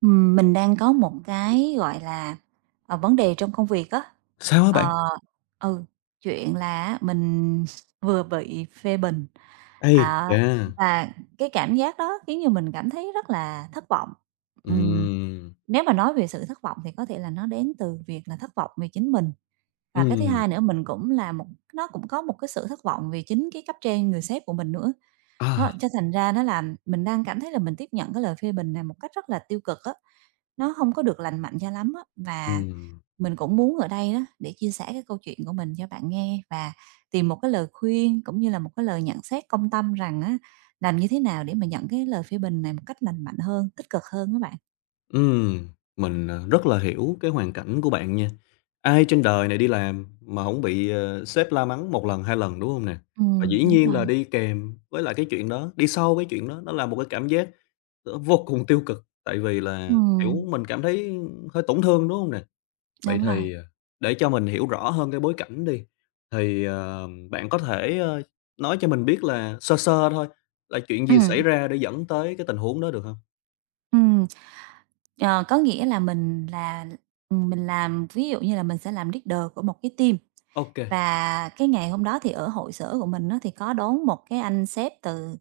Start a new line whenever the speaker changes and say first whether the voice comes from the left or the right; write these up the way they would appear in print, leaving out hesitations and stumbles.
right: Mình đang có một cái, gọi là, vấn đề trong công việc á.
left: Sao á bạn?
right: Ờ, ừ, Chuyện là á mình vừa bị phê bình,
left: Ây
right: à,
left: chà!
right: và cái cảm giác đó khiến như mình cảm thấy rất là thất vọng. Ừm,
left: Ừm,
right: Nếu mà nói về sự thất vọng thì có thể là nó đến từ việc là thất vọng về chính mình, và cái thứ
left: ừm,
right: hai nữa mình cũng là một nó cũng có một cái sự thất vọng vì chính cái cấp trên, người sếp của mình nữa. Đó,
left: à,
right: cho thành ra nó làm mình đang cảm thấy là mình tiếp nhận cái lời phê bình này một cách rất là tiêu cực á, nó không có được lành mạnh cho lắm á. Và
left: ừm,
right: mình cũng muốn ở đây đó để chia sẻ cái câu chuyện của mình cho bạn nghe và tìm một cái lời khuyên cũng như là một cái lời nhận xét công tâm rằng á, làm như thế nào để mà nhận cái lời phê bình này một cách lành mạnh hơn, tích cực hơn các bạn.
left: ừm, mình, rất là hiểu cái hoàn cảnh của bạn nha. Ai trên đời này đi làm mà hổng bị, sếp la mắng một lần, 2 lần, đúng hông nè? Và dĩ
right: Đúng
left: nhiên
right: rồi.
left: là đi kèm với lại cái chuyện đó, đi sau cái chuyện đó nó là một cái cảm giác, vô cùng tiêu cực, tại vì là,
right: Ừm,
left: kiểu, mình cảm thấy hơi tổn thương, đúng hông nè? Vậy
right: đúng rồi.
left: thì, để cho mình hiểu rõ hơn cái bối cảnh đi, thì, bạn có thể, nói cho mình biết là sơ sơ thôi, là chuyện gì xảy
right: Ừm,
left: ra để dẫn tới cái tình huống đó được không?
right: ừm. Ờ, có nghĩa là mình làm ví dụ như là mình sẽ làm leader của một cái team,
left: Ok,
right: và cái ngày hôm đó thì ở hội sở của mình nó thì có đón một cái anh sếp từ,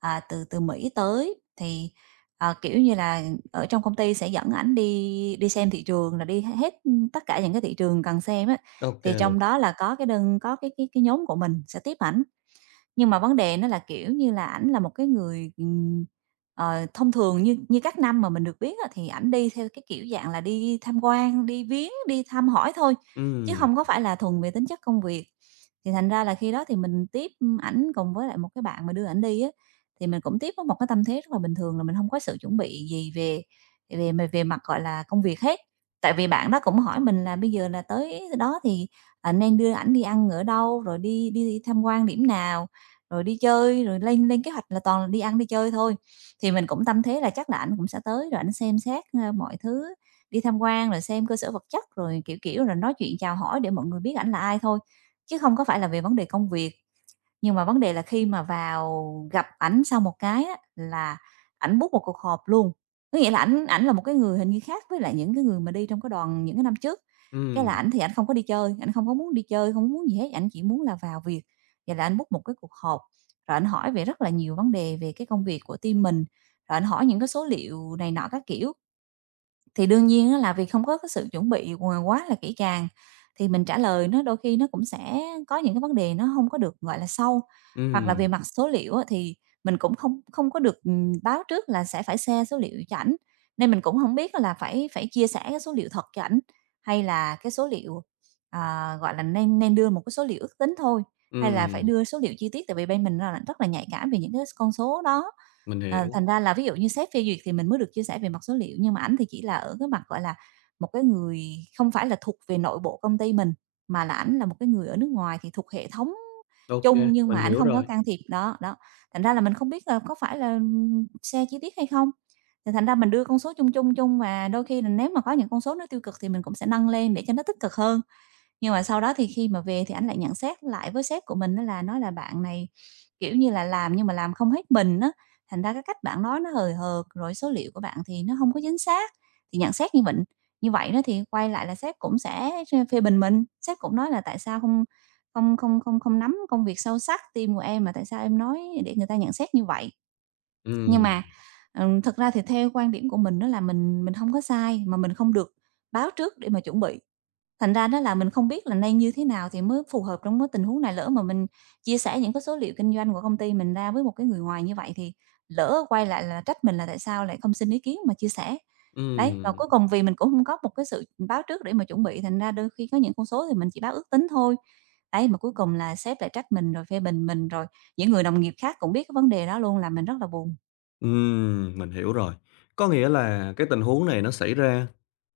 right: à, từ từ Mỹ tới. Thì, kiểu như là, ở trong công ty sẽ dẫn ảnh đi đi xem thị trường là đi hết, tất cả những cái thị trường cần xem á,
left: ok
right: thì
left: luôn.
right: trong đó là có cái nhóm của mình sẽ tiếp ảnh. Nhưng mà vấn đề nó là, kiểu như là, ảnh là một cái người, thông thường như như các năm mà mình được biết á, thì ảnh đi theo cái kiểu dạng là đi tham quan, đi viếng, đi thăm hỏi thôi, chứ
left: Ừm,
right: không có phải là thuần về tính chất công việc. Thì thành ra là khi đó thì mình tiếp ảnh cùng với lại một cái bạn mà đưa ảnh đi á, thì mình cũng tiếp với một cái tâm thế rất là bình thường là mình không có sự chuẩn bị gì về về về về mặt, gọi là, công việc hết. Tại vì bạn đó cũng hỏi mình là "Bây giờ là tới đó thì, nên đưa ảnh đi ăn ở đâu, rồi đi đi tham quan điểm nào?" rồi đi chơi, rồi lên lên kế hoạch là toàn là đi ăn đi chơi thôi. Thì mình cũng tâm thế là chắc là ảnh cũng sẽ tới rồi ảnh xem xét, mọi thứ, đi tham quan rồi xem cơ sở vật chất, rồi, kiểu, rồi nói chuyện chào hỏi để mọi người biết ảnh là ai thôi, chứ không có phải là về vấn đề công việc. Nhưng mà vấn đề là khi mà vào gặp ảnh sau một cái á, là ảnh book một cuộc họp luôn. Có nghĩa là ảnh ảnh là một cái người hình như khác với lại những cái người mà đi trong cái đoàn những cái năm trước. Cái là
left: ừm,
right: ảnh thì ảnh không có đi chơi, ảnh không có muốn đi chơi, không muốn gì hết, ảnh chỉ muốn là vào việc. Vậy là ảnh book một cái cuộc họp, rồi ảnh hỏi về rất là nhiều vấn đề về cái công việc của team mình, rồi ảnh hỏi những cái số liệu này nọ các kiểu. Thì đương nhiên á là vì không có cái sự chuẩn bị quá là kỹ càng, thì mình trả lời nó đôi khi nó cũng sẽ có những cái vấn đề nó không có được, gọi là, sâu. Hoặc là
left: ừm,
right: về mặt số liệu á, thì mình cũng không không có được, báo trước là sẽ phải share số liệu cho ảnh, nên mình cũng không biết là phải phải chia sẻ cái số liệu thật cho ảnh, hay là cái số liệu, gọi là, nên nên đưa một cái số liệu ước tính thôi, hay là phải
left: ừm,
right: đưa số liệu chi tiết, tại vì bên mình là rất là nhạy cảm về những cái con số đó.
left: mình hiểu.
right: Thành ra là ví dụ như sếp phê duyệt thì mình mới được chia sẻ về mặt số liệu, nhưng mà ảnh thì chỉ là ở cái mặt, gọi là, một cái người không phải là thuộc về nội bộ công ty mình, mà là ảnh là một cái người ở nước ngoài thì thuộc hệ thống
left: Ok,
right: chung nhưng
left: mình
right: mà ảnh
left: hiểu
right: không có
left: rồi.
right: can thiệp. Đó, đó, thành ra là mình không biết là có phải là xe chi tiết hay không? Thì thành ra mình đưa con số chung chung chung và đôi khi là nếu mà có những con số nó tiêu cực thì mình cũng sẽ nâng lên để cho nó tích cực hơn. Nhưng mà sau đó thì khi mà về thì anh lại nhận xét lại với sếp của mình á là nói là "Bạn này, kiểu như là, làm nhưng mà làm không hết mình á, thành ra cái cách bạn nói nó hời hợt, rồi số liệu của bạn thì nó không có chính xác." Thì nhận xét như vậy đó thì quay lại là sếp cũng sẽ phê bình mình, sếp cũng nói là "Tại sao không không không không không nắm công việc sâu sắc team của em mà tại sao em nói để người ta nhận xét như vậy?" Nhưng
left: Ừm,
right: mà, thực ra thì theo quan điểm của mình đó là mình không có sai, mà mình không được báo trước để mà chuẩn bị. Thành ra đó là mình không biết là nên như thế nào thì mới phù hợp trong cái tình huống này, lỡ mà mình chia sẻ những cái số liệu kinh doanh của công ty mình ra với một cái người ngoài như vậy thì lỡ quay lại là trách mình là tại sao lại không xin ý kiến mà chia sẻ. Đấy, và
left: ừm,
right: cuối cùng vì mình cũng không có một cái sự báo trước để mà chuẩn bị, thành ra đôi khi có những con số thì mình chỉ báo ước tính thôi. Đấy, mà cuối cùng là sếp lại trách mình rồi phê bình mình, rồi những người đồng nghiệp khác cũng biết cái vấn đề đó luôn làm mình rất là buồn,
left: mình hiểu rồi. Có nghĩa là cái tình huống này nó xảy ra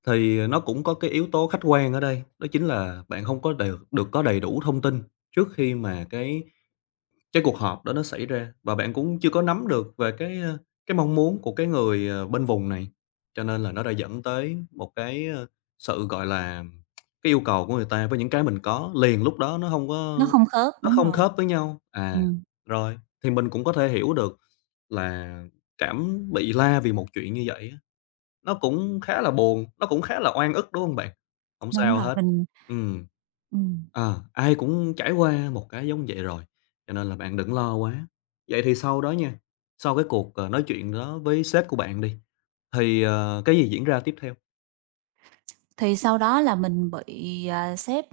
left: thì nó cũng có cái yếu tố khách quan ở đây, đó chính là bạn không có đều được có đầy đủ thông tin trước khi mà cái cuộc họp đó nó xảy ra, và bạn cũng chưa có nắm được về cái, cái mong muốn của cái người, bên vùng này, cho nên là nó đã dẫn tới một cái, sự, gọi là, cái yêu cầu của người ta với những cái mình có liền lúc đó
right: nó không khớp,
left: nó
right: đúng
left: không
right: rồi.
left: khớp với nhau.
right: Ừm,
left: Rồi, thì mình cũng có thể hiểu được là cảm bị la vì một chuyện như vậy á, nó cũng khá là buồn, nó cũng khá là oan ức, đúng hông bạn? Hổng
right: đúng
left: sao
right: rồi,
left: hết.
right: mình,
left: Ừm.
right: ừm.
left: Ờ, ai cũng trải qua một cái giống vậy rồi, cho nên là bạn đừng lo quá. Vậy thì sau đó nha, sau cái cuộc, nói chuyện đó với sếp của bạn đi, thì, cái gì diễn ra tiếp theo?
right: Thì sau đó là mình bị, sếp,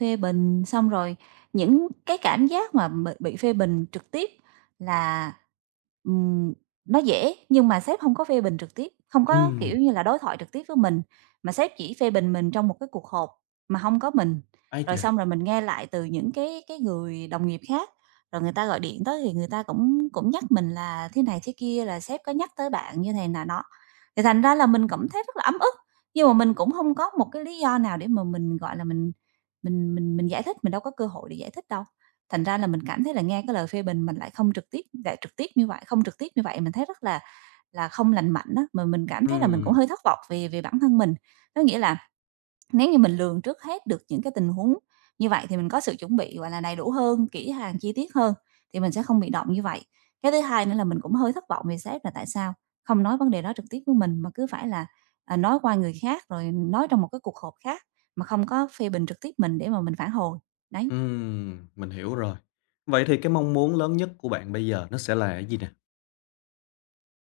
right: phê bình, xong rồi những cái cảm giác mà bị phê bình trực tiếp là, ừm, nó dễ, nhưng mà sếp không có phê bình trực tiếp, không có,
left: Ừm.
right: kiểu như là, đối thoại trực tiếp với mình, mà sếp chỉ phê bình mình trong một cái cuộc họp mà không có mình.
left: Ái
right: Rồi
left: chà!
right: xong rồi mình nghe lại từ những cái người đồng nghiệp khác, rồi người ta gọi điện tới thì người ta cũng cũng nhắc mình là thế này thế kia, là sếp có nhắc tới bạn như thế này nọ. Thì thành ra là mình cảm thấy rất là ấm ức. Nhưng mà mình cũng không có một cái lý do nào để mà mình, gọi là, mình giải thích, mình đâu có cơ hội để giải thích đâu. Thành ra là mình cảm thấy là nghe cái lời phê bình mình lại không trực tiếp lại trực tiếp như vậy không trực tiếp như vậy mình thấy rất là không lành mạnh á, mà mình cảm thấy là mình cũng
left: Ừm,
right: hơi thất vọng về về bản thân mình. Có nghĩa là nếu như mình lường trước hết được những cái tình huống như vậy thì mình có sự chuẩn bị, gọi là, đầy đủ hơn, kỹ càng, chi tiết hơn thì mình sẽ không bị động như vậy. Cái thứ hai nữa là mình cũng hơi thất vọng về sếp là tại sao không nói vấn đề đó trực tiếp với mình mà cứ phải là, nói qua người khác, rồi nói trong một cái cuộc họp khác mà không có phê bình trực tiếp mình để mà mình phản hồi, đấy.
left: mình hiểu rồi. Vậy thì cái mong muốn lớn nhất của bạn bây giờ nó sẽ là cái gì nè?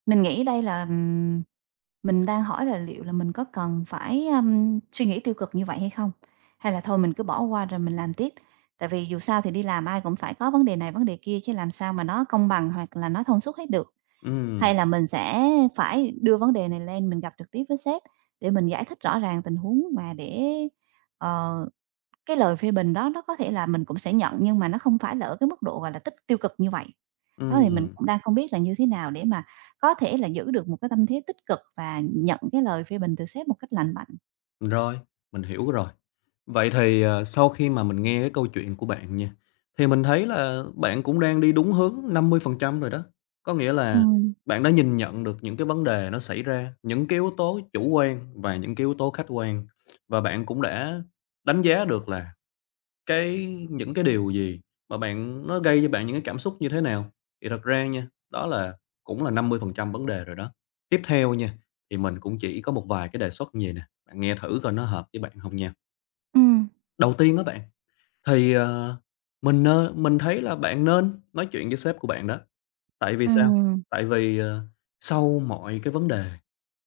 right: Mình nghĩ đây là, mình đang hỏi là liệu là mình có cần phải, suy nghĩ tiêu cực như vậy hay không? Hay là thôi mình cứ bỏ qua rồi mình làm tiếp? Tại vì dù sao thì đi làm ai cũng phải có vấn đề này vấn đề kia chứ làm sao mà nó công bằng hoặc là nó thông suốt hết được.
left: Ừm.
right: Hay là mình sẽ phải đưa vấn đề này lên mình gặp trực tiếp với sếp để mình giải thích rõ ràng tình huống và để, ờ cái lời phê bình đó nó có thể là mình cũng sẽ nhận nhưng mà nó không phải là ở cái mức độ, gọi là, tích tiêu cực như vậy. Đó, thì mình
left: Ừm.
right: cũng đang không biết là như thế nào để mà có thể là giữ được một cái tâm thế tích cực và nhận cái lời phê bình từ sếp một cách lành mạnh.
left: Rồi, mình hiểu rồi. Vậy thì, sau khi mà mình nghe cái câu chuyện của bạn nha, thì mình thấy là bạn cũng đang đi đúng hướng 50% rồi đó. Có nghĩa là
right: Ừm,
left: bạn đã nhìn nhận được những cái vấn đề nó xảy ra, những cái yếu tố chủ quan và những cái yếu tố khách quan, và bạn cũng đã đánh giá được là cái những cái điều gì mà bạn nó gây cho bạn những cái cảm xúc như thế nào? Thì thật ra nha, đó là cũng là 50% vấn đề rồi đó. Tiếp theo nha, thì mình cũng chỉ có một vài cái đề xuất như vầy nè, bạn nghe thử coi nó hợp với bạn không nha.
right: ừm,
left: Đầu tiên đó bạn, thì, mình thấy là bạn nên nói chuyện với sếp của bạn đó. Tại vì sao?
right: ừm,
left: Tại vì, sau mọi cái vấn đề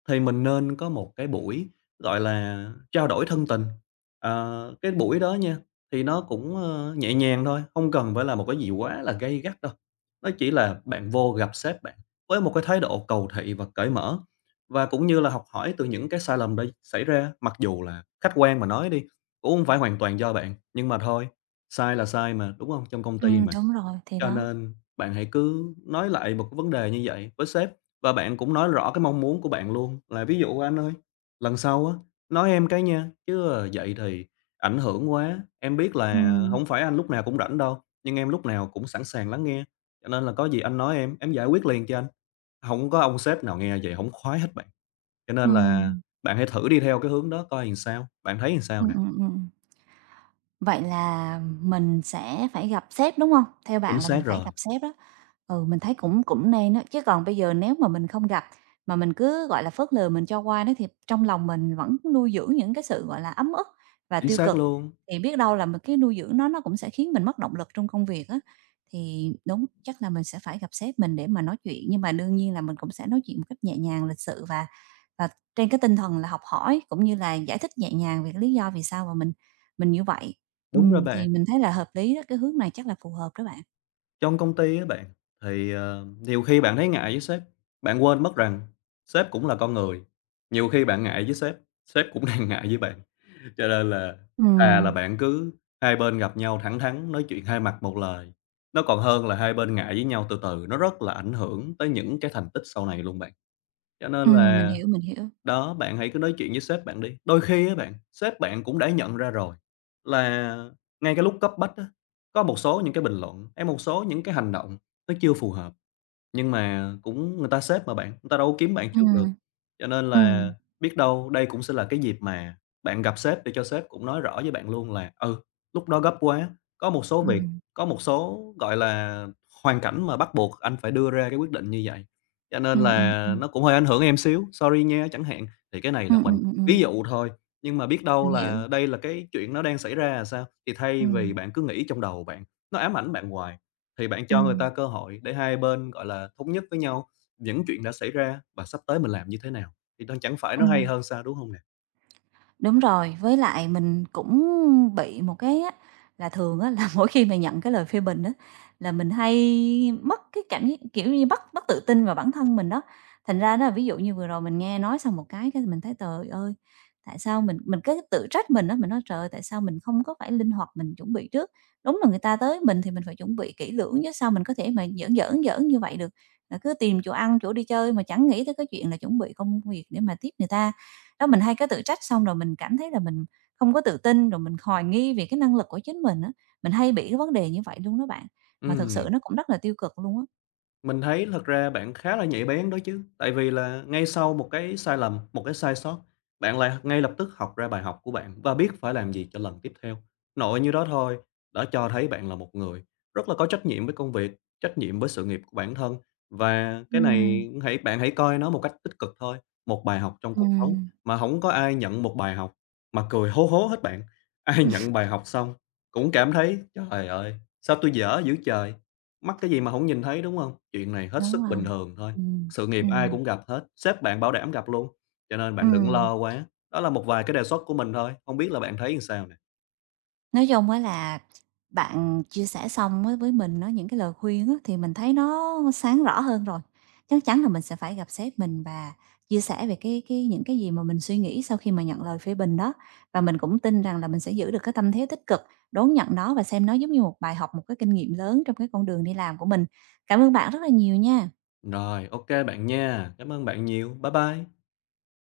left: thì mình nên có một cái buổi, gọi là, trao đổi thân tình. Ờ, cái buổi đó nha, thì nó cũng, nhẹ nhàng thôi, không cần phải là một cái gì quá là gay gắt đâu. Nó chỉ là bạn vô gặp sếp bạn với một cái thái độ cầu thị và cởi mở, và cũng như là học hỏi từ những cái sai lầm đã xảy ra. Mặc dù là khách quan mà nói đi, cũng không phải hoàn toàn do bạn, nhưng mà thôi, sai là sai mà, đúng không? Trong công ty
right: ừm,
left: mà.
right: đúng rồi, thì
left: Cho
right: đó.
left: nên bạn hãy cứ nói lại một cái vấn đề như vậy với sếp, và bạn cũng nói rõ cái mong muốn của bạn luôn, là "Ví dụ anh ơi, lần sau á, nói em cái nha, chứ, vậy thì ảnh hưởng quá. Em biết là
right: Ừm,
left: không phải anh lúc nào cũng rảnh đâu, nhưng em lúc nào cũng sẵn sàng lắng nghe, cho nên là có gì anh nói em giải quyết liền cho anh." Không có ông sếp nào nghe vậy không khoái hết bạn. Cho nên là
right: ừm,
left: bạn hãy thử đi theo cái hướng đó coi làm sao, bạn thấy làm sao nè?
right: ừm, ừm, ừm. Vậy là mình sẽ phải gặp sếp, đúng không? Theo
left: Chính
right: bạn là
left: xác
right: mình phải
left: rồi,
right: gặp sếp đó. Ừ, mình thấy cũng cũng nên á, chứ còn bây giờ nếu mà mình không gặp, mà mình cứ, gọi là, phớt lờ, mình cho qua đó thì trong lòng mình vẫn nuôi dưỡng những cái sự, gọi là, ấm ức và
left: chính
right: tiêu
left: xác
right: cực,
left: luôn,
right: thì biết đâu là mình cái nuôi dưỡng nó cũng sẽ khiến mình mất động lực trong công việc á. Thì đúng, chắc là mình sẽ phải gặp sếp mình để mà nói chuyện, nhưng mà đương nhiên là mình cũng sẽ nói chuyện một cách nhẹ nhàng, lịch sự và trên cái tinh thần là học hỏi, cũng như là giải thích nhẹ nhàng về cái lý do vì sao mà mình như vậy.
left: đúng rồi
right: Ừm.
left: bạn.
right: Thì mình thấy là hợp lý đó, cái hướng này chắc là phù hợp đó bạn.
left: Trong công ty á bạn, thì, nhiều khi bạn thấy ngại với sếp, bạn quên mất rằng sếp cũng là con người. Nhiều khi bạn ngại với sếp, sếp cũng đang ngại với bạn, cho nên là à là
right: Ừm,
left: bạn cứ hai bên gặp nhau thẳng thắn, nói chuyện hai mặt một lời, nó còn hơn là hai bên ngại với nhau từ từ, nó rất là ảnh hưởng tới những cái thành tích sau này luôn bạn. Cho nên
right: mình
left: là
right: hiểu, mình hiểu.
left: đó, bạn hãy cứ nói chuyện với sếp bạn đi. Đôi khi á bạn, sếp bạn cũng đã nhận ra rồi là ngay cái lúc cấp bách á, có một số những cái bình luận, hay một số những cái hành động nó chưa phù hợp. Nhưng mà cũng người ta xếp mà bạn, người ta đâu có kiếm bạn trước được,
right: Ừm,
left: cho nên là
right: ừm,
left: biết đâu đây cũng sẽ là cái dịp mà bạn gặp sếp để cho sếp cũng nói rõ với bạn luôn, là "Ừ, lúc đó gấp quá, có một số việc,
right: ừm,
left: có một số, gọi là, hoàn cảnh mà bắt buộc anh phải đưa ra cái quyết định như vậy, cho nên
right: ừm, ừm,
left: là
right: ừm.
left: nó cũng hơi ảnh hưởng em xíu, sorry nha" chẳng hạn. Thì cái này là
right: Ừm,
left: mình
right: ừm, ừm,
left: ví
right: ừm.
left: dụ thôi, nhưng mà biết đâu
right: Mình hiểu.
left: là đây là cái chuyện nó đang xảy ra, à, sao? Thì thay vì
right: Ừm,
left: bạn cứ nghĩ trong đầu bạn, nó ám ảnh bạn hoài. Thì bạn cho người ta
right: ừm,
left: cơ hội để hai bên, gọi là, thống nhất với nhau những chuyện đã xảy ra và sắp tới mình làm như thế nào, thì nó chẳng phải nó hay
right: ừm.
left: hơn sao, đúng không nè?
right: Đúng rồi, với lại mình cũng bị một cái á, là thường á, là mỗi khi mà nhận cái lời phê bình á, là mình hay mất cái cảm giác, kiểu như, mất mất tự tin vào bản thân mình đó. Thành ra đó, là ví dụ như vừa rồi mình nghe nói xong một cái mình thấy "Trời ơi, tại sao mình", mình cứ tự trách mình đó, mình nói "Trời ơi, tại sao mình không có phải linh hoạt, mình chuẩn bị trước?" Đúng là người ta tới mình thì mình phải chuẩn bị kỹ lưỡng chứ sao mình có thể mà giỡn như vậy được, là cứ tìm chỗ ăn, chỗ đi chơi mà chẳng nghĩ tới cái chuyện là chuẩn bị công việc để mà tiếp người ta. Đó, mình hay có tự trách xong rồi mình cảm thấy là mình không có tự tin, rồi mình hoài nghi về cái năng lực của chính mình á. Mình hay bị cái vấn đề như vậy luôn đó bạn, mà thực sự
left: Ừm.
right: nó cũng rất là tiêu cực luôn á.
left: Mình thấy thật ra bạn khá là nhạy bén đó chứ, tại vì là ngay sau một cái sai lầm, một cái sai sót, bạn lại ngay lập tức học ra bài học của bạn và biết phải làm gì cho lần tiếp theo. Nội như đó thôi, đã cho thấy bạn là một người rất là có trách nhiệm với công việc, trách nhiệm với sự nghiệp của bản thân, và cái
right: Ừm,
left: này hãy bạn hãy coi nó một cách tích cực thôi, một bài học trong cuộc sống
right: ừm,
left: mà không có ai nhận một bài học mà cười hố hố hết bạn. Ai nhận bài học xong cũng cảm thấy "Trời ơi, sao tôi dở dữ trời!" Mắc cái gì mà hổng nhìn thấy, đúng hông? Chuyện này hết
right: đúng
left: sức
right: rồi,
left: bình thường thôi,
right: ừm,
left: sự nghiệp ai
right: ừm,
left: cũng gặp hết, sếp bạn bảo đảm gặp luôn, cho nên bạn đừng
right: ừm.
left: lo quá. Đó là một vài cái đề xuất của mình thôi, hông biết là bạn thấy làm sao nè?
right: Nói chung á là bạn chia sẻ xong á với mình nó những cái lời khuyên á, thì mình thấy nó sáng rõ hơn rồi. Chắc chắn là mình sẽ phải gặp sếp mình và chia sẻ về cái những cái gì mà mình suy nghĩ sau khi mà nhận lời phê bình đó. Và mình cũng tin rằng là mình sẽ giữ được cái tâm thế tích cực, đón nhận nó và xem nó giống như một bài học, một cái kinh nghiệm lớn trong cái con đường đi làm của mình. Cảm ơn bạn rất là nhiều nha.
left: Rồi, ô kê bạn nha, cảm ơn bạn nhiều, bye bye.